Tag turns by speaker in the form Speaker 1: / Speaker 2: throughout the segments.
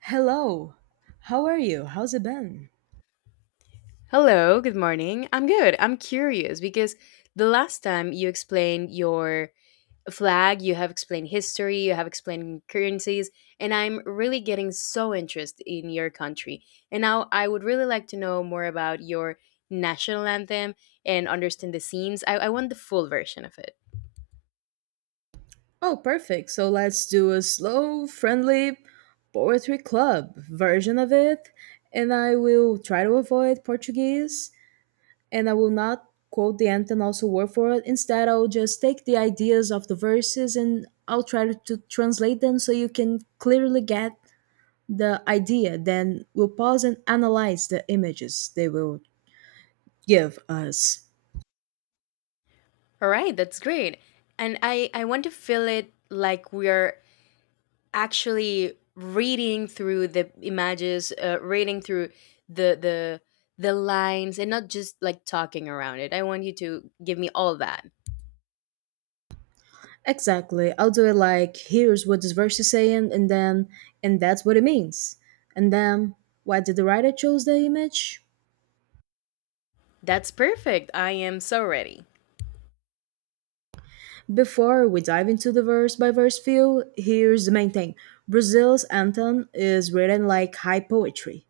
Speaker 1: Hello. How are you? How's it been?
Speaker 2: Hello, good morning. I'm good. I'm curious because the last time you explained your flag, you have explained history, you have explained currencies, and I'm really getting so interested in your country. And now I would really like to know more about your national anthem and understand the scenes. I want the full version of it.
Speaker 1: Oh, perfect. So let's do a slow, friendly poetry club version of it. And I will try to avoid Portuguese and I will not quote the anthem also word for it. Instead, I'll just take the ideas of the verses and I'll try to translate them so you can clearly get the idea. Then we'll pause and analyze the images they will give us.
Speaker 2: All right, that's great. And I want to feel it like we are actually reading through the images, reading through the the lines, and not just like talking around it. I want you to give me all that.
Speaker 1: Exactly. I'll do it like here's what this verse is saying, and then and that's what it means. And then why did the writer chose the image?
Speaker 2: That's perfect. I am so ready.
Speaker 1: Before we dive into the verse by verse view, here's the main thing: Brazil's anthem is written like high poetry.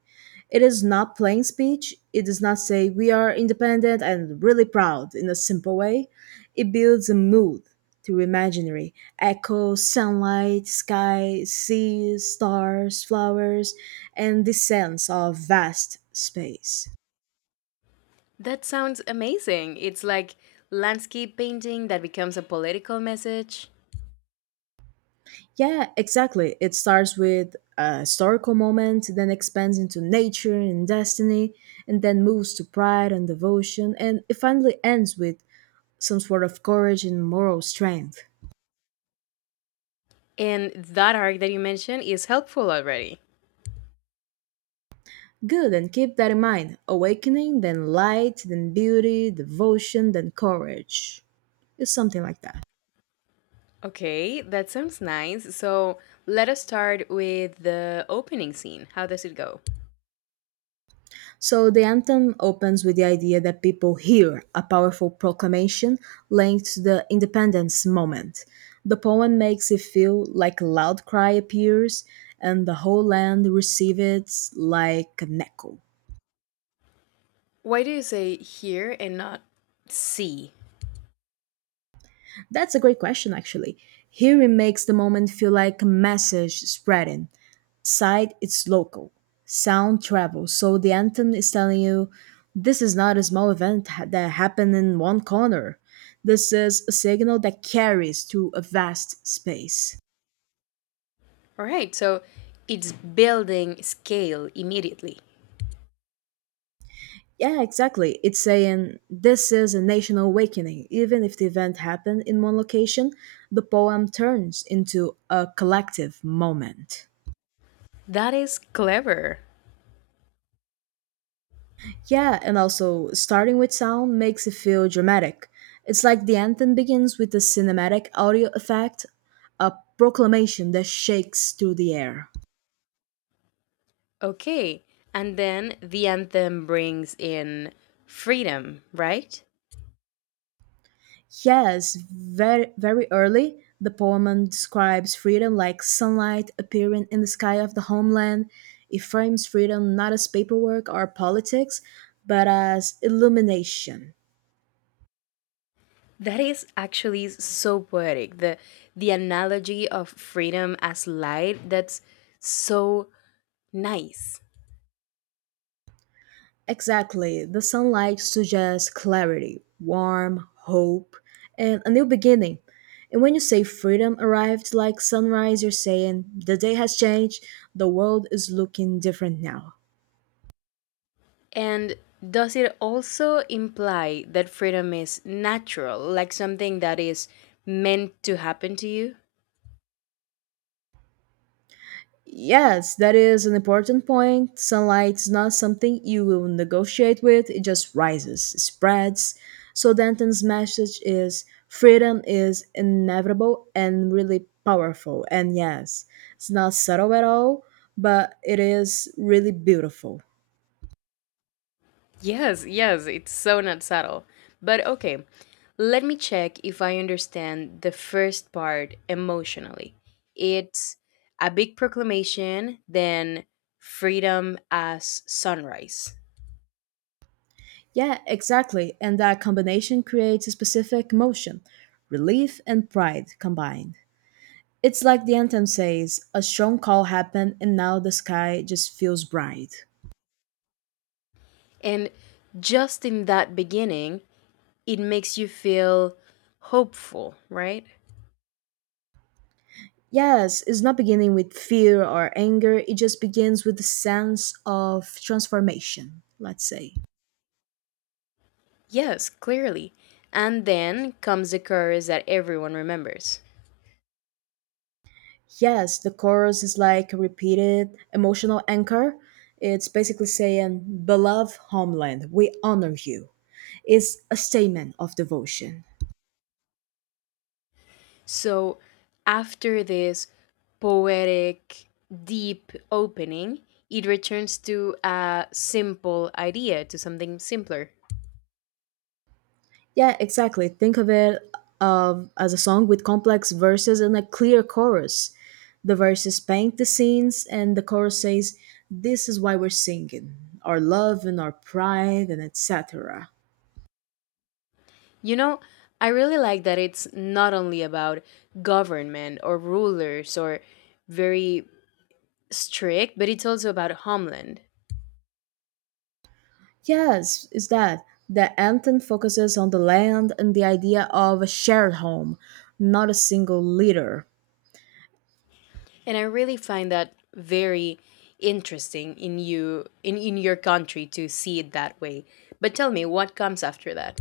Speaker 1: It is not plain speech. It does not say, we are independent and really proud in a simple way. It builds a mood through imaginary echoes, sunlight, sky, sea, stars, flowers, and the sense of vast space.
Speaker 2: That sounds amazing. It's like landscape painting that becomes a political message.
Speaker 1: Yeah, exactly. It starts with a historical moment, then expands into nature and destiny, and then moves to pride and devotion, and it finally ends with some sort of courage and moral strength.
Speaker 2: And that arc that you mentioned is helpful already.
Speaker 1: Good, and keep that in mind. Awakening, then light, then beauty, devotion, then courage. It's something like that.
Speaker 2: Okay, that sounds nice. So let us start with the opening scene. How does it go?
Speaker 1: So the anthem opens with the idea that people hear a powerful proclamation linked to the independence moment. The poem makes it feel like a loud cry appears and the whole land receives it like an echo.
Speaker 2: Why do you say here and not see?
Speaker 1: That's a great question, actually. Hearing makes the moment feel like a message spreading, sight it's local, sound travels, so the anthem is telling you this is not a small event that happened in one corner. This is a signal that carries to a vast space.
Speaker 2: All right, so it's building scale immediately.
Speaker 1: Yeah, exactly, it's saying this is a national awakening. Even if the event happened in one location, the poem turns into a collective moment.
Speaker 2: That is clever.
Speaker 1: Yeah, and also starting with sound makes it feel dramatic. It's like the anthem begins with a cinematic audio effect, a proclamation that shakes through the air.
Speaker 2: Okay, and then the anthem brings in freedom, right?
Speaker 1: Yes, very very early, the poem describes freedom like sunlight appearing in the sky of the homeland. It frames freedom not as paperwork or politics, but as illumination.
Speaker 2: That is actually so poetic. The analogy of freedom as light, that's so nice.
Speaker 1: Exactly. The sunlight suggests clarity, warmth, hope, and a new beginning. And when you say freedom arrived like sunrise, you're saying the day has changed, the world is looking different now.
Speaker 2: And does it also imply that freedom is natural, like something that is meant to happen to you?
Speaker 1: Yes, that is an important point. Sunlight is not something you will negotiate with, it just rises, spreads. So Danton's message is freedom is inevitable and really powerful. And yes, it's not subtle at all, but it is really beautiful.
Speaker 2: Yes, yes, it's so not subtle. But okay, let me check if I understand the first part emotionally. It's a big proclamation, then freedom as sunrise.
Speaker 1: Yeah, exactly. And that combination creates a specific emotion: relief and pride combined. It's like the anthem says a strong call happened, and now the sky just feels bright.
Speaker 2: And just in that beginning, it makes you feel hopeful, right?
Speaker 1: Yes, it's not beginning with fear or anger, it just begins with the sense of transformation, let's say.
Speaker 2: Yes, clearly. And then comes the chorus that everyone remembers.
Speaker 1: Yes, the chorus is like a repeated emotional anchor. It's basically saying, beloved homeland, we honor you. It's a statement of devotion.
Speaker 2: So after this poetic, deep opening, it returns to a simple idea, to something simpler.
Speaker 1: Yeah, exactly. Think of it of as a song with complex verses and a clear chorus. The verses paint the scenes, and the chorus says, "This is why we're singing, our love and our pride, and etc."
Speaker 2: You know, I really like that it's not only about government or rulers or very strict, but it's also about homeland.
Speaker 1: Yes, is that the anthem focuses on the land and the idea of a shared home, not a single leader.
Speaker 2: And I really find that very interesting in you in your country to see it that way. But tell me what comes after that.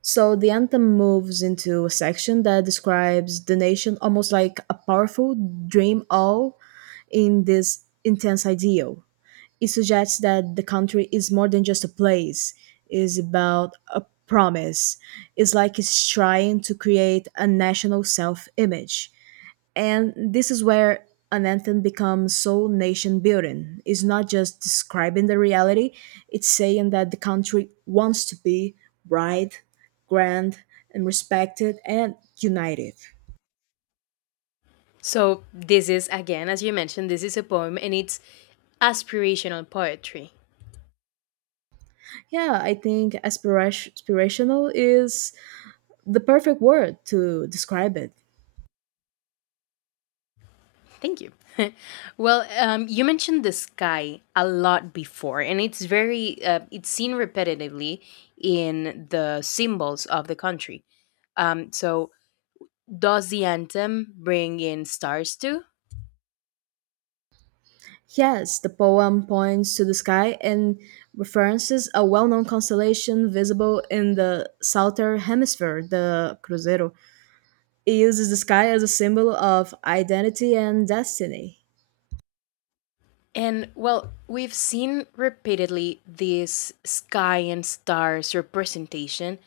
Speaker 1: So the anthem moves into a section that describes the nation almost like a powerful dream, all in this intense ideal. It suggests that the country is more than just a place, it's about a promise. It's like it's trying to create a national self image. And this is where an anthem becomes so nation building. It's not just describing the reality, it's saying that the country wants to be bright, grand, and respected and united.
Speaker 2: So this is again, as you mentioned, this is a poem and it's aspirational poetry.
Speaker 1: Yeah, I think aspirational is the perfect word to describe it.
Speaker 2: Thank you. Well, you mentioned the sky a lot before, and it's very it's seen repetitively in the symbols of the country. So does the anthem bring in stars too?
Speaker 1: Yes, the poem points to the sky and references a well known constellation visible in the southern hemisphere, the Cruzeiro. It uses the sky as a symbol of identity and destiny.
Speaker 2: And well, we've seen repeatedly this sky and stars representation.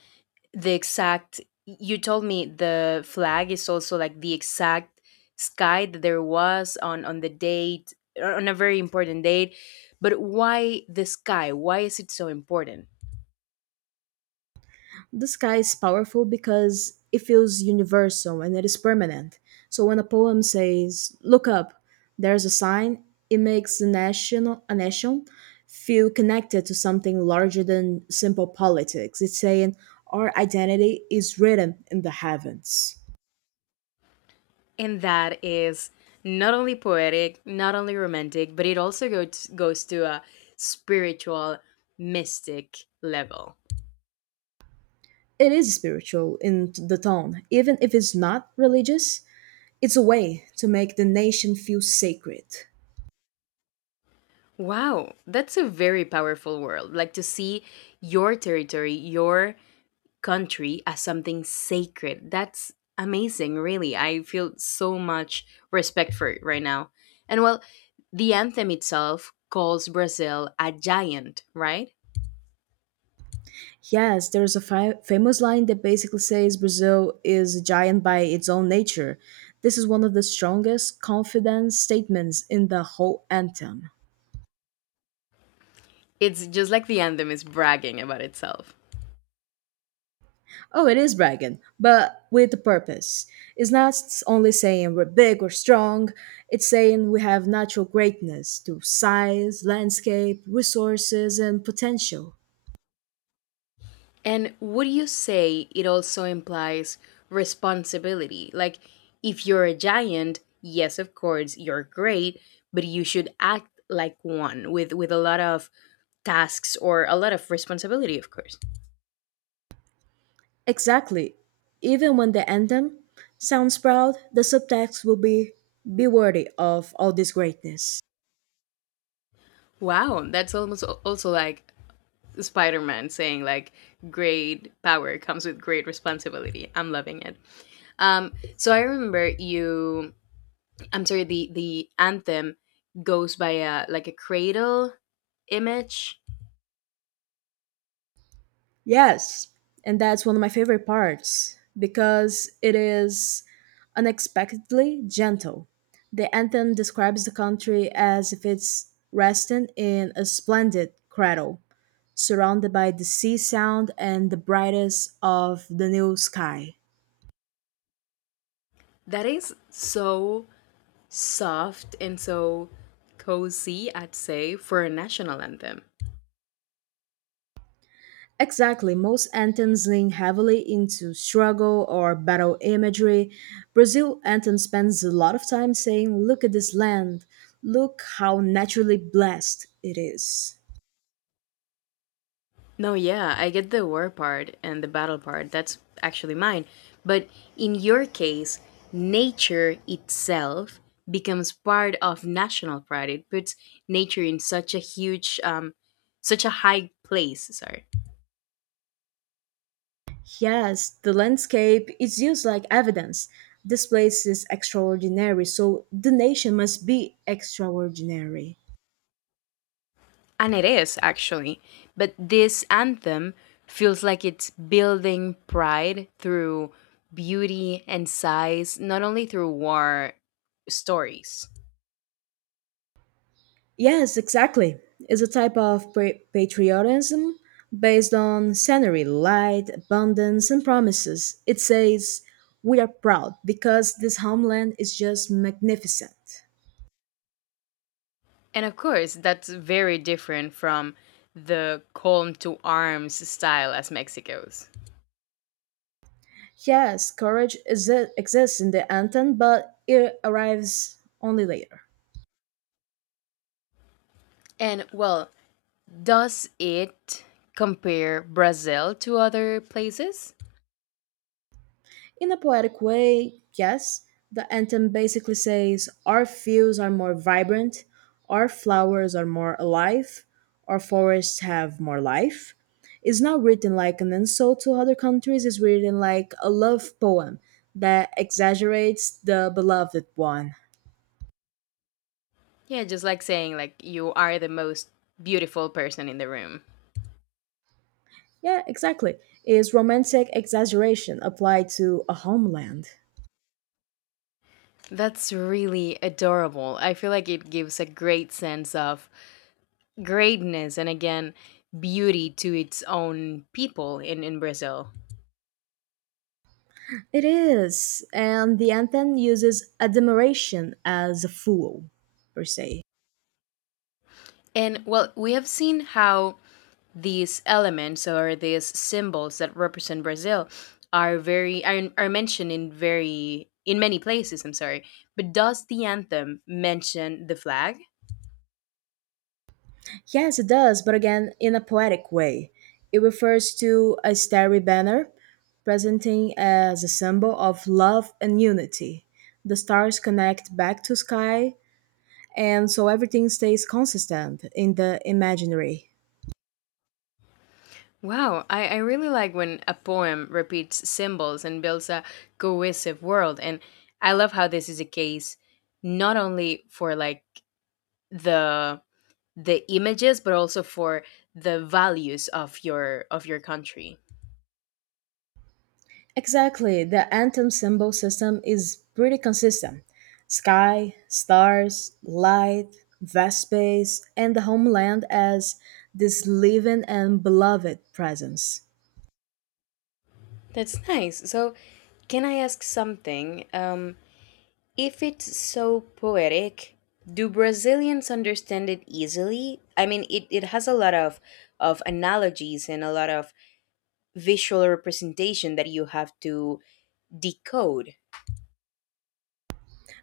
Speaker 2: The exact, you told me the flag is also like the exact sky that there was on, the date, on a very important date. But why the sky? Why is it so important?
Speaker 1: The sky is powerful because it feels universal and it is permanent. So when a poem says, "Look up, there's a sign," it makes the national a nation feel connected to something larger than simple politics. It's saying our identity is written in the heavens.
Speaker 2: And that is not only poetic, not only romantic, but it also goes to a spiritual, mystic level.
Speaker 1: It is spiritual in the tone, even if it's not religious. It's a way to make the nation feel sacred.
Speaker 2: Wow, that's a very powerful world. Like to see your territory, your country as something sacred. That's amazing, really. I feel so much respect for it right now. And well, the anthem itself calls Brazil a giant, right?
Speaker 1: Yes, there's a famous line that basically says Brazil is a giant by its own nature. This is one of the strongest confidence statements in the whole anthem.
Speaker 2: It's just like the anthem is bragging about itself.
Speaker 1: Oh, it is bragging, but with a purpose. It's not only saying we're big or strong, it's saying we have natural greatness through size, landscape, resources, and potential.
Speaker 2: And would you say it also implies responsibility? Like, if you're a giant, yes, of course, you're great, but you should act like one with, a lot of tasks or a lot of responsibility, of course.
Speaker 1: Exactly. Even when the anthem sounds proud, the subtext will be worthy of all this greatness.
Speaker 2: Wow, that's almost also like Spider Man saying, like, great power comes with great responsibility. I'm loving it. So I remember you, I'm sorry, the anthem goes by a, like a cradle image.
Speaker 1: Yes, and that's one of my favorite parts because it is unexpectedly gentle. The anthem describes the country as if it's resting in a splendid cradle, surrounded by the sea sound and the brightest of the new sky.
Speaker 2: That is so soft and so cozy, I'd say, for a national anthem.
Speaker 1: Exactly. Most anthems lean heavily into struggle or battle imagery. Brazil anthem spends a lot of time saying, look at this land. Look how naturally blessed it is.
Speaker 2: No, yeah, I get the war part and the battle part. That's actually mine. But in your case, nature itself becomes part of national pride. It puts nature in such a huge, such a high place. Sorry.
Speaker 1: Yes, the landscape is used like evidence. This place is extraordinary, so the nation must be extraordinary.
Speaker 2: And it is, actually. But this anthem feels like it's building pride through beauty and size, not only through war stories.
Speaker 1: Yes, exactly. It's a type of patriotism based on scenery, light, abundance, and promises. It says, we are proud because this homeland is just magnificent.
Speaker 2: And of course, that's very different from the calm to arms style as Mexico's.
Speaker 1: Yes, courage exists in the anthem, but it arrives only later.
Speaker 2: And well, does it compare Brazil to other places?
Speaker 1: In a poetic way, yes, the anthem basically says our fields are more vibrant, our flowers are more alive, our forests have more life. It's not written like an insult to other countries, it's written like a love poem that exaggerates the beloved one.
Speaker 2: Yeah, just like saying like you are the most beautiful person in the room.
Speaker 1: Yeah, exactly. Is romantic exaggeration applied to a homeland?
Speaker 2: That's really adorable. I feel like it gives a great sense of greatness and again, beauty to its own people in, Brazil.
Speaker 1: It is, and the anthem uses admiration as a fool, per se.
Speaker 2: And well, we have seen how these elements or these symbols that represent Brazil are mentioned in very in many places, I'm sorry. But does the anthem mention the flag?
Speaker 1: Yes, it does, but again, in a poetic way. It refers to a starry banner, presenting as a symbol of love and unity. The stars connect back to sky, and so everything stays consistent in the imaginary.
Speaker 2: Wow, I really like when a poem repeats symbols and builds a cohesive world. And I love how this is a case not only for like the the images, but also for the values of your country.
Speaker 1: Exactly, the anthem symbol system is pretty consistent. Sky, stars, light, vast space, and the homeland as this living and beloved presence.
Speaker 2: That's nice. So can I ask something? If it's so poetic, do Brazilians understand it easily? I mean, it has a lot of analogies and a lot of visual representation that you have to decode.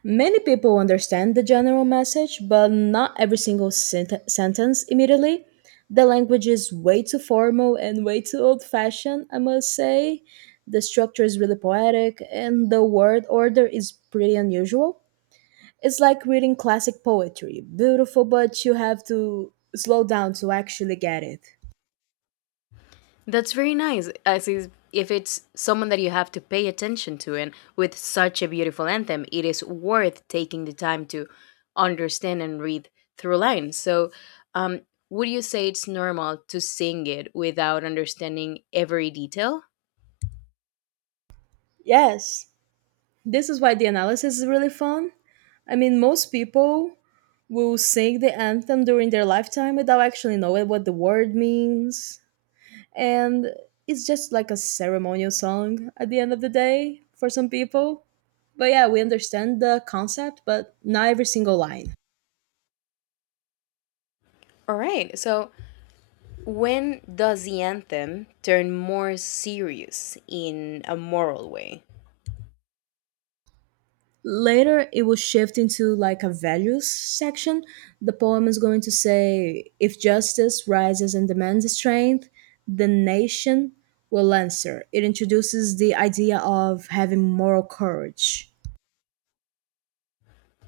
Speaker 1: Many people understand the general message, but not every single sentence immediately. The language is way too formal and way too old fashioned, I must say. The structure is really poetic, and the word order is pretty unusual. It's like reading classic poetry, beautiful, but you have to slow down to actually get it.
Speaker 2: That's very nice. As is, if it's someone that you have to pay attention to, and with such a beautiful anthem, it is worth taking the time to understand and read through lines. So, um, would you say it's normal to sing it without understanding every detail?
Speaker 1: Yes, this is why the analysis is really fun. I mean, most people will sing the anthem during their lifetime without actually knowing what the word means. And it's just like a ceremonial song at the end of the day for some people. But yeah, we understand the concept, but not every single line.
Speaker 2: All right. So, when does the anthem turn more serious in a moral way?
Speaker 1: Later, it will shift into like a values section. The poem is going to say if justice rises and demands strength, the nation will answer. It introduces the idea of having moral courage.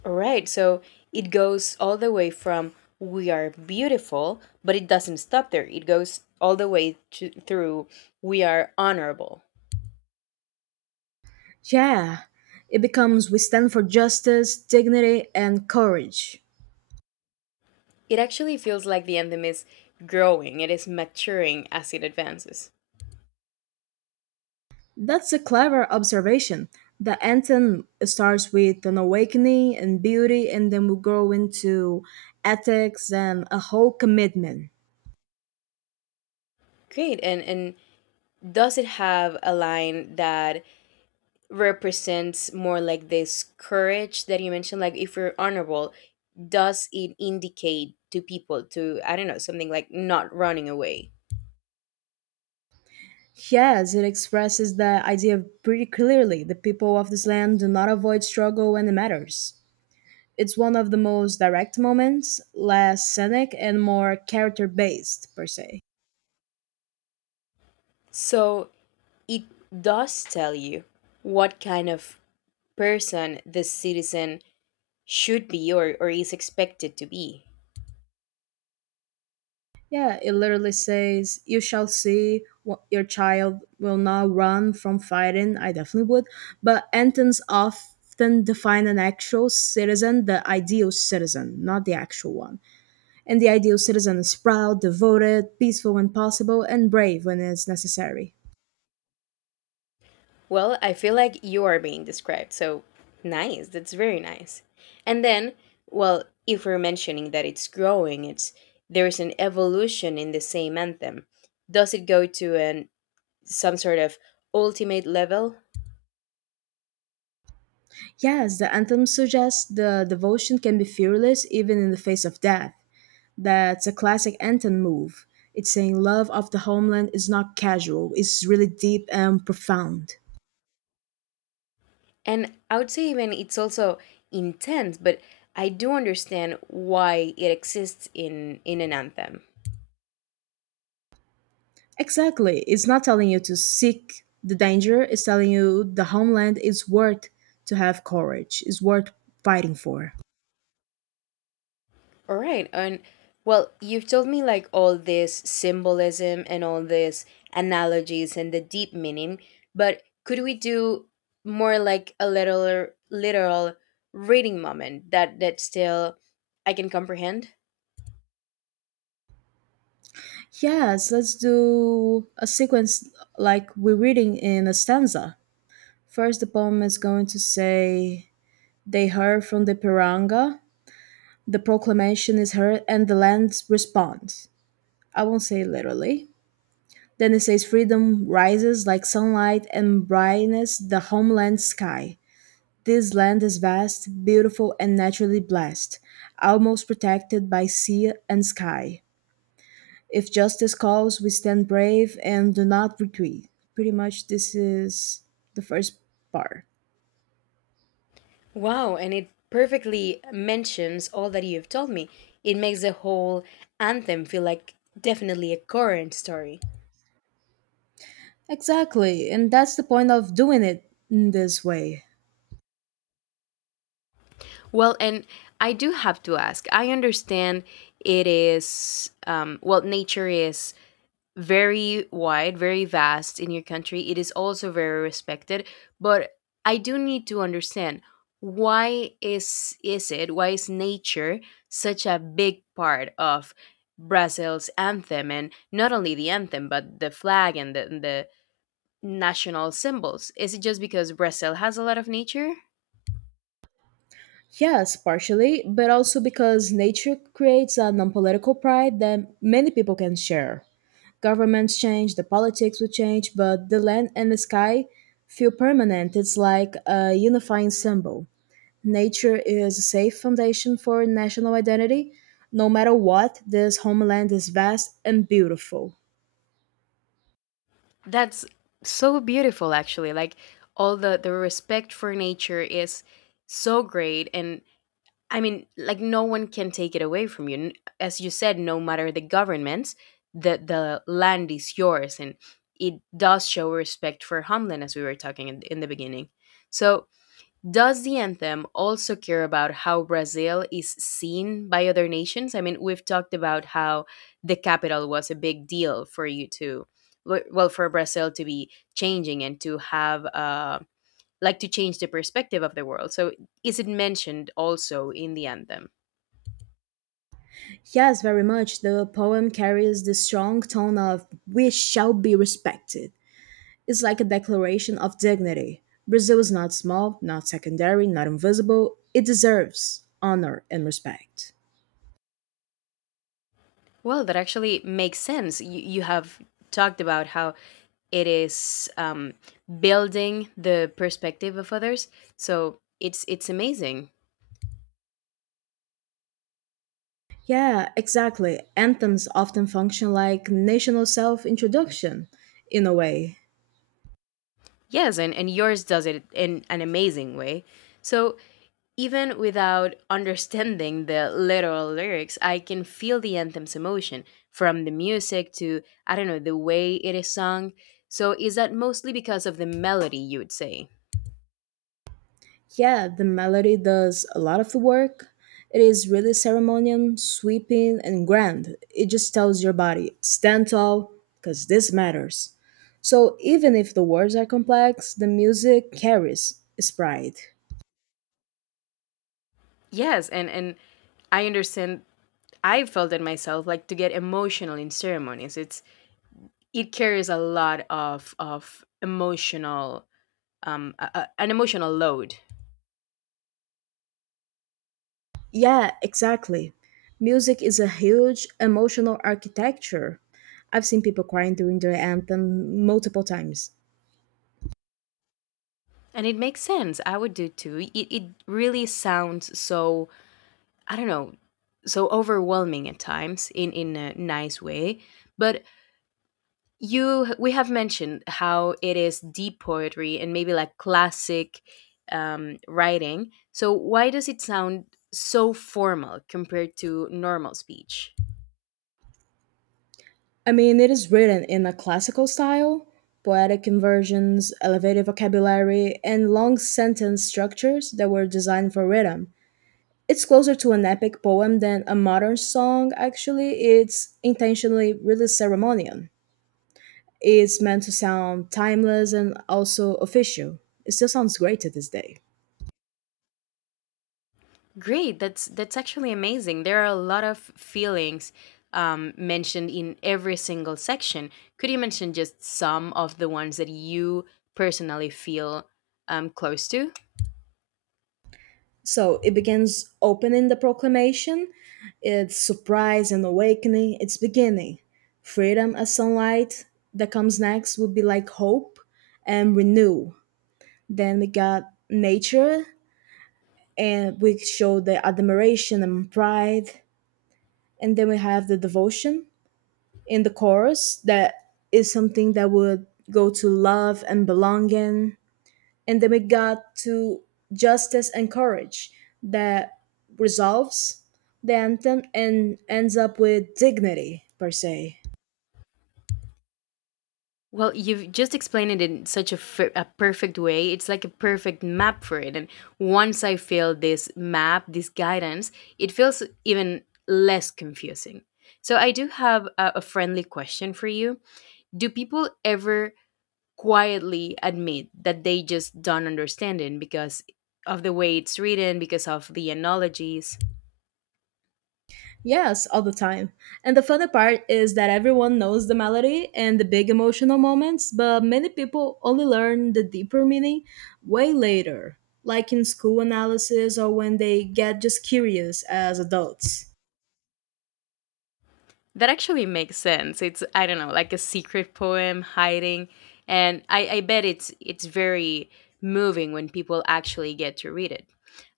Speaker 2: Right, so it goes all the way from we are beautiful, but it doesn't stop there. It goes all the way to, through we are honorable.
Speaker 1: Yeah, it becomes we stand for justice, dignity, and courage.
Speaker 2: It actually feels like the anthem is growing, it is maturing as it advances.
Speaker 1: That's a clever observation. The anthem starts with an awakening and beauty, and then we grow into ethics and a whole commitment.
Speaker 2: Great, and does it have a line that represents more like this courage that you mentioned? Like, if you're honorable, does it indicate to people to, I don't know, something like not running away?
Speaker 1: Yes, it expresses the idea pretty clearly. The people of this land do not avoid struggle when it matters. It's one of the most direct moments, less scenic and more character based, per se.
Speaker 2: So it does tell you what kind of person the citizen should be or is expected to be.
Speaker 1: Yeah, it literally says, you shall see what your child will not run from fighting. I definitely would. But Antons often define an actual citizen, the ideal citizen, not the actual one. And the ideal citizen is proud, devoted, peaceful when possible, and brave when it's necessary.
Speaker 2: Well, I feel like you are being described. So nice. That's very nice. And then, well, if we're mentioning that it's growing, it's there's an evolution in the same anthem. Does it go to an some sort of ultimate level?
Speaker 1: Yes, the anthem suggests the devotion can be fearless even in the face of death. That's a classic Anton move. It's saying love of the homeland is not casual, it's really deep and profound.
Speaker 2: And I would say even it's also intense, but I do understand why it exists in an anthem.
Speaker 1: Exactly. It's not telling you to seek the danger, it's telling you the homeland is worth to have courage, is worth fighting for.
Speaker 2: All right, and well, you've told me like all this symbolism and all these analogies and the deep meaning, but could we do more like a little literal reading moment that still I can comprehend?
Speaker 1: Yes, let's do a sequence like we're reading in a stanza. First, the poem is going to say, they heard from the piranga, the proclamation is heard, and the land responds. I won't say literally. Then it says freedom rises like sunlight and brightens the homeland sky. This land is vast, beautiful, and naturally blessed, almost protected by sea and sky. If justice calls, we stand brave and do not retreat. Pretty much, this is the first part.
Speaker 2: Wow, and it perfectly mentions all that you've told me. It makes the whole anthem feel like definitely a current story.
Speaker 1: Exactly, and that's the point of doing it in this way.
Speaker 2: Well, and I do have to ask. I understand it is well, nature is very wide, very vast in your country. It is also very respected, but I do need to understand why is it why is nature such a big part of Brazil's anthem and not only the anthem but the flag and the national symbols? Is it just because Brazil has a lot of nature?
Speaker 1: Yes, partially, but also because nature creates a non political pride that many people can share. Governments change, the politics will change, but the land and the sky feel permanent. It's like a unifying symbol. Nature is a safe foundation for national identity. No matter what, this homeland is vast and beautiful.
Speaker 2: That's so beautiful actually. Like all the respect for nature is so great and I mean, like no one can take it away from you. As you said, no matter the governments, the land is yours, and it does show respect for homeland, as we were talking in, the beginning. So, does the anthem also care about how Brazil is seen by other nations? I mean, we've talked about how the capital was a big deal for you to, well, for Brazil to be changing and to have. Like to change the perspective of the world. So is it mentioned also in the anthem?
Speaker 1: Yes, very much. The poem carries the strong tone of we shall be respected. It's like a declaration of dignity. Brazil is not small, not secondary, not invisible. It deserves honor and respect.
Speaker 2: Well, that actually makes sense. You have talked about how it is building the perspective of others. So it's amazing.
Speaker 1: Yeah, exactly. Anthems often function like national self introduction, in a way.
Speaker 2: Yes, and yours does it in an amazing way. So even without understanding the literal lyrics, I can feel the anthem's emotion from the music to, I don't know, the way it is sung. So is that mostly because of the melody, you would say?
Speaker 1: Yeah, the melody does a lot of the work. It is really ceremonial, sweeping, and grand. It just tells your body, stand tall, because this matters. So even if the words are complex, the music carries its pride.
Speaker 2: Yes, and I understand I felt it myself like to get emotional in ceremonies. It's it carries a lot of emotional an emotional load.
Speaker 1: Yeah, exactly. Music is a huge emotional architecture. I've seen people crying during the anthem multiple times.
Speaker 2: And it makes sense. I would do too. It really sounds so I don't know, so overwhelming at times in a nice way, but you we have mentioned how it is deep poetry and maybe like classic writing. So why does it sound so formal compared to normal speech?
Speaker 1: I mean, it is written in a classical style, poetic inversions, elevated vocabulary, and long sentence structures that were designed for rhythm. It's closer to an epic poem than a modern song, actually. It's intentionally really ceremonial. It's meant to sound timeless and also official. It still sounds great to this day.
Speaker 2: Great, that's actually amazing. There are a lot of feelings mentioned in every single section. Could you mention just some of the ones that you personally feel close to?
Speaker 1: So it begins opening the proclamation, its surprise and awakening, its beginning. Freedom as sunlight that comes next would be like hope and renew. Then we got nature and we show the admiration and pride. And then we have the devotion in the chorus that is something that would go to love and belonging, and then we got to justice and courage that resolves the anthem and ends up with dignity, per se.
Speaker 2: Well, you've just explained it in such a a perfect way. It's like a perfect map for it. And once I feel this map, this guidance, it feels even less confusing. So, I do have a friendly question for you. Do people ever quietly admit that they just don't understand it because of the way it's written, because of the analogies?
Speaker 1: Yes, all the time. And the funny part is that everyone knows the melody and the big emotional moments, but many people only learn the deeper meaning way later, like in school analysis or when they get just curious as adults.
Speaker 2: That actually makes sense. It's I don't know, like a secret poem hiding, and I bet it's very moving when people actually get to read it.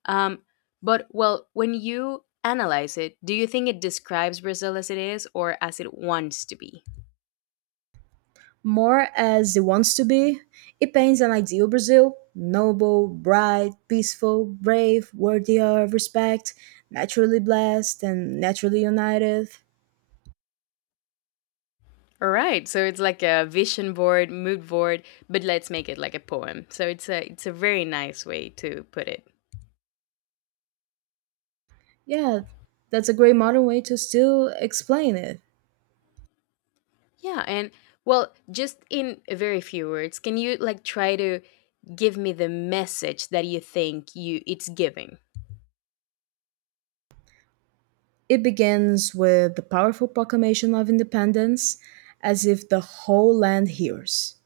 Speaker 2: Um, but well, when you analyze it, do you think it describes Brazil as it is or as it wants to be?
Speaker 1: More as he wants to be, he paints an ideal Brazil: noble, bright, peaceful, brave, worthy of respect, naturally blessed, and naturally united.
Speaker 2: All right, so it's like a vision board, mood board, but let's make it like a poem. So it's a very nice way to put it.
Speaker 1: Yeah, that's a great modern way to still explain it.
Speaker 2: Yeah, and well, just in very few words, can you like try to give me the message that you think you it's giving?
Speaker 1: It begins with the powerful proclamation of independence, as if the whole land hears.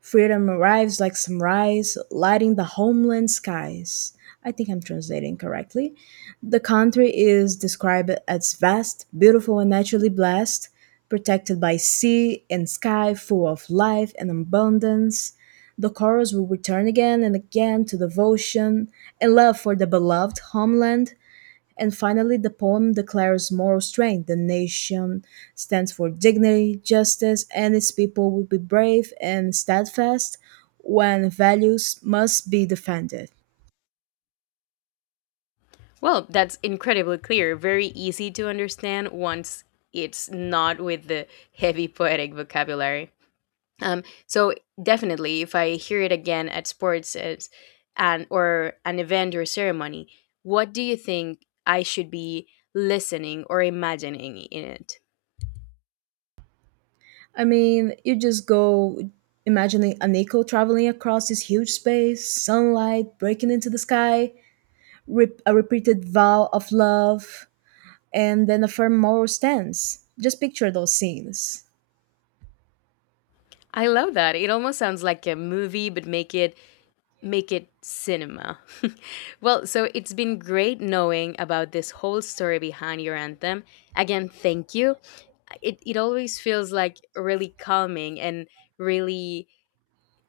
Speaker 1: Freedom arrives like sunrise, lighting the homeland skies. I think I'm translating correctly. The country is described as vast, beautiful, and naturally blessed, protected by sea and sky, full of life and abundance. The chorus will return again and again to devotion and love for the beloved homeland, and finally, the poem declares moral strength. The nation stands for dignity, justice, and its people will be brave and steadfast when values must be defended.
Speaker 2: Well, that's incredibly clear, very easy to understand once it's not with the heavy poetic vocabulary. So definitely, if I hear it again at sports as, and or an event or ceremony, what do you think I should be listening or imagining in it?
Speaker 1: I mean, you just go imagining Aniko traveling across this huge space, sunlight breaking into the sky, a repeated vow of love, and then a firm moral stance. Just picture those scenes.
Speaker 2: I love that. It almost sounds like a movie, but make it cinema. Well, so it's been great knowing about this whole story behind your anthem. Again, thank you. It always feels like really calming and really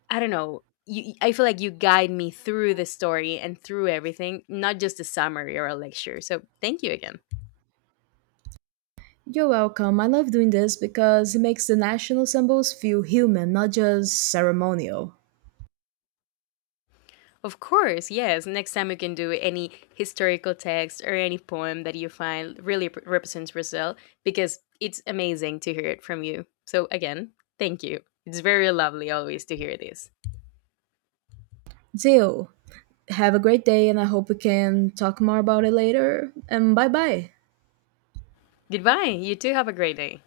Speaker 2: I don't know. You, I feel like you guide me through the story and through everything, not just a summary or a lecture. So thank you again.
Speaker 1: You're welcome. I love doing this because it makes the national symbols feel human, not just ceremonial.
Speaker 2: Of course, yes. Next time you can do any historical text or any poem that you find really represents Brazil because it's amazing to hear it from you. So, again, thank you. It's very lovely always to hear this.
Speaker 1: Deal. Have a great day, and I hope we can talk more about it later. And bye bye.
Speaker 2: Goodbye. You too have a great day.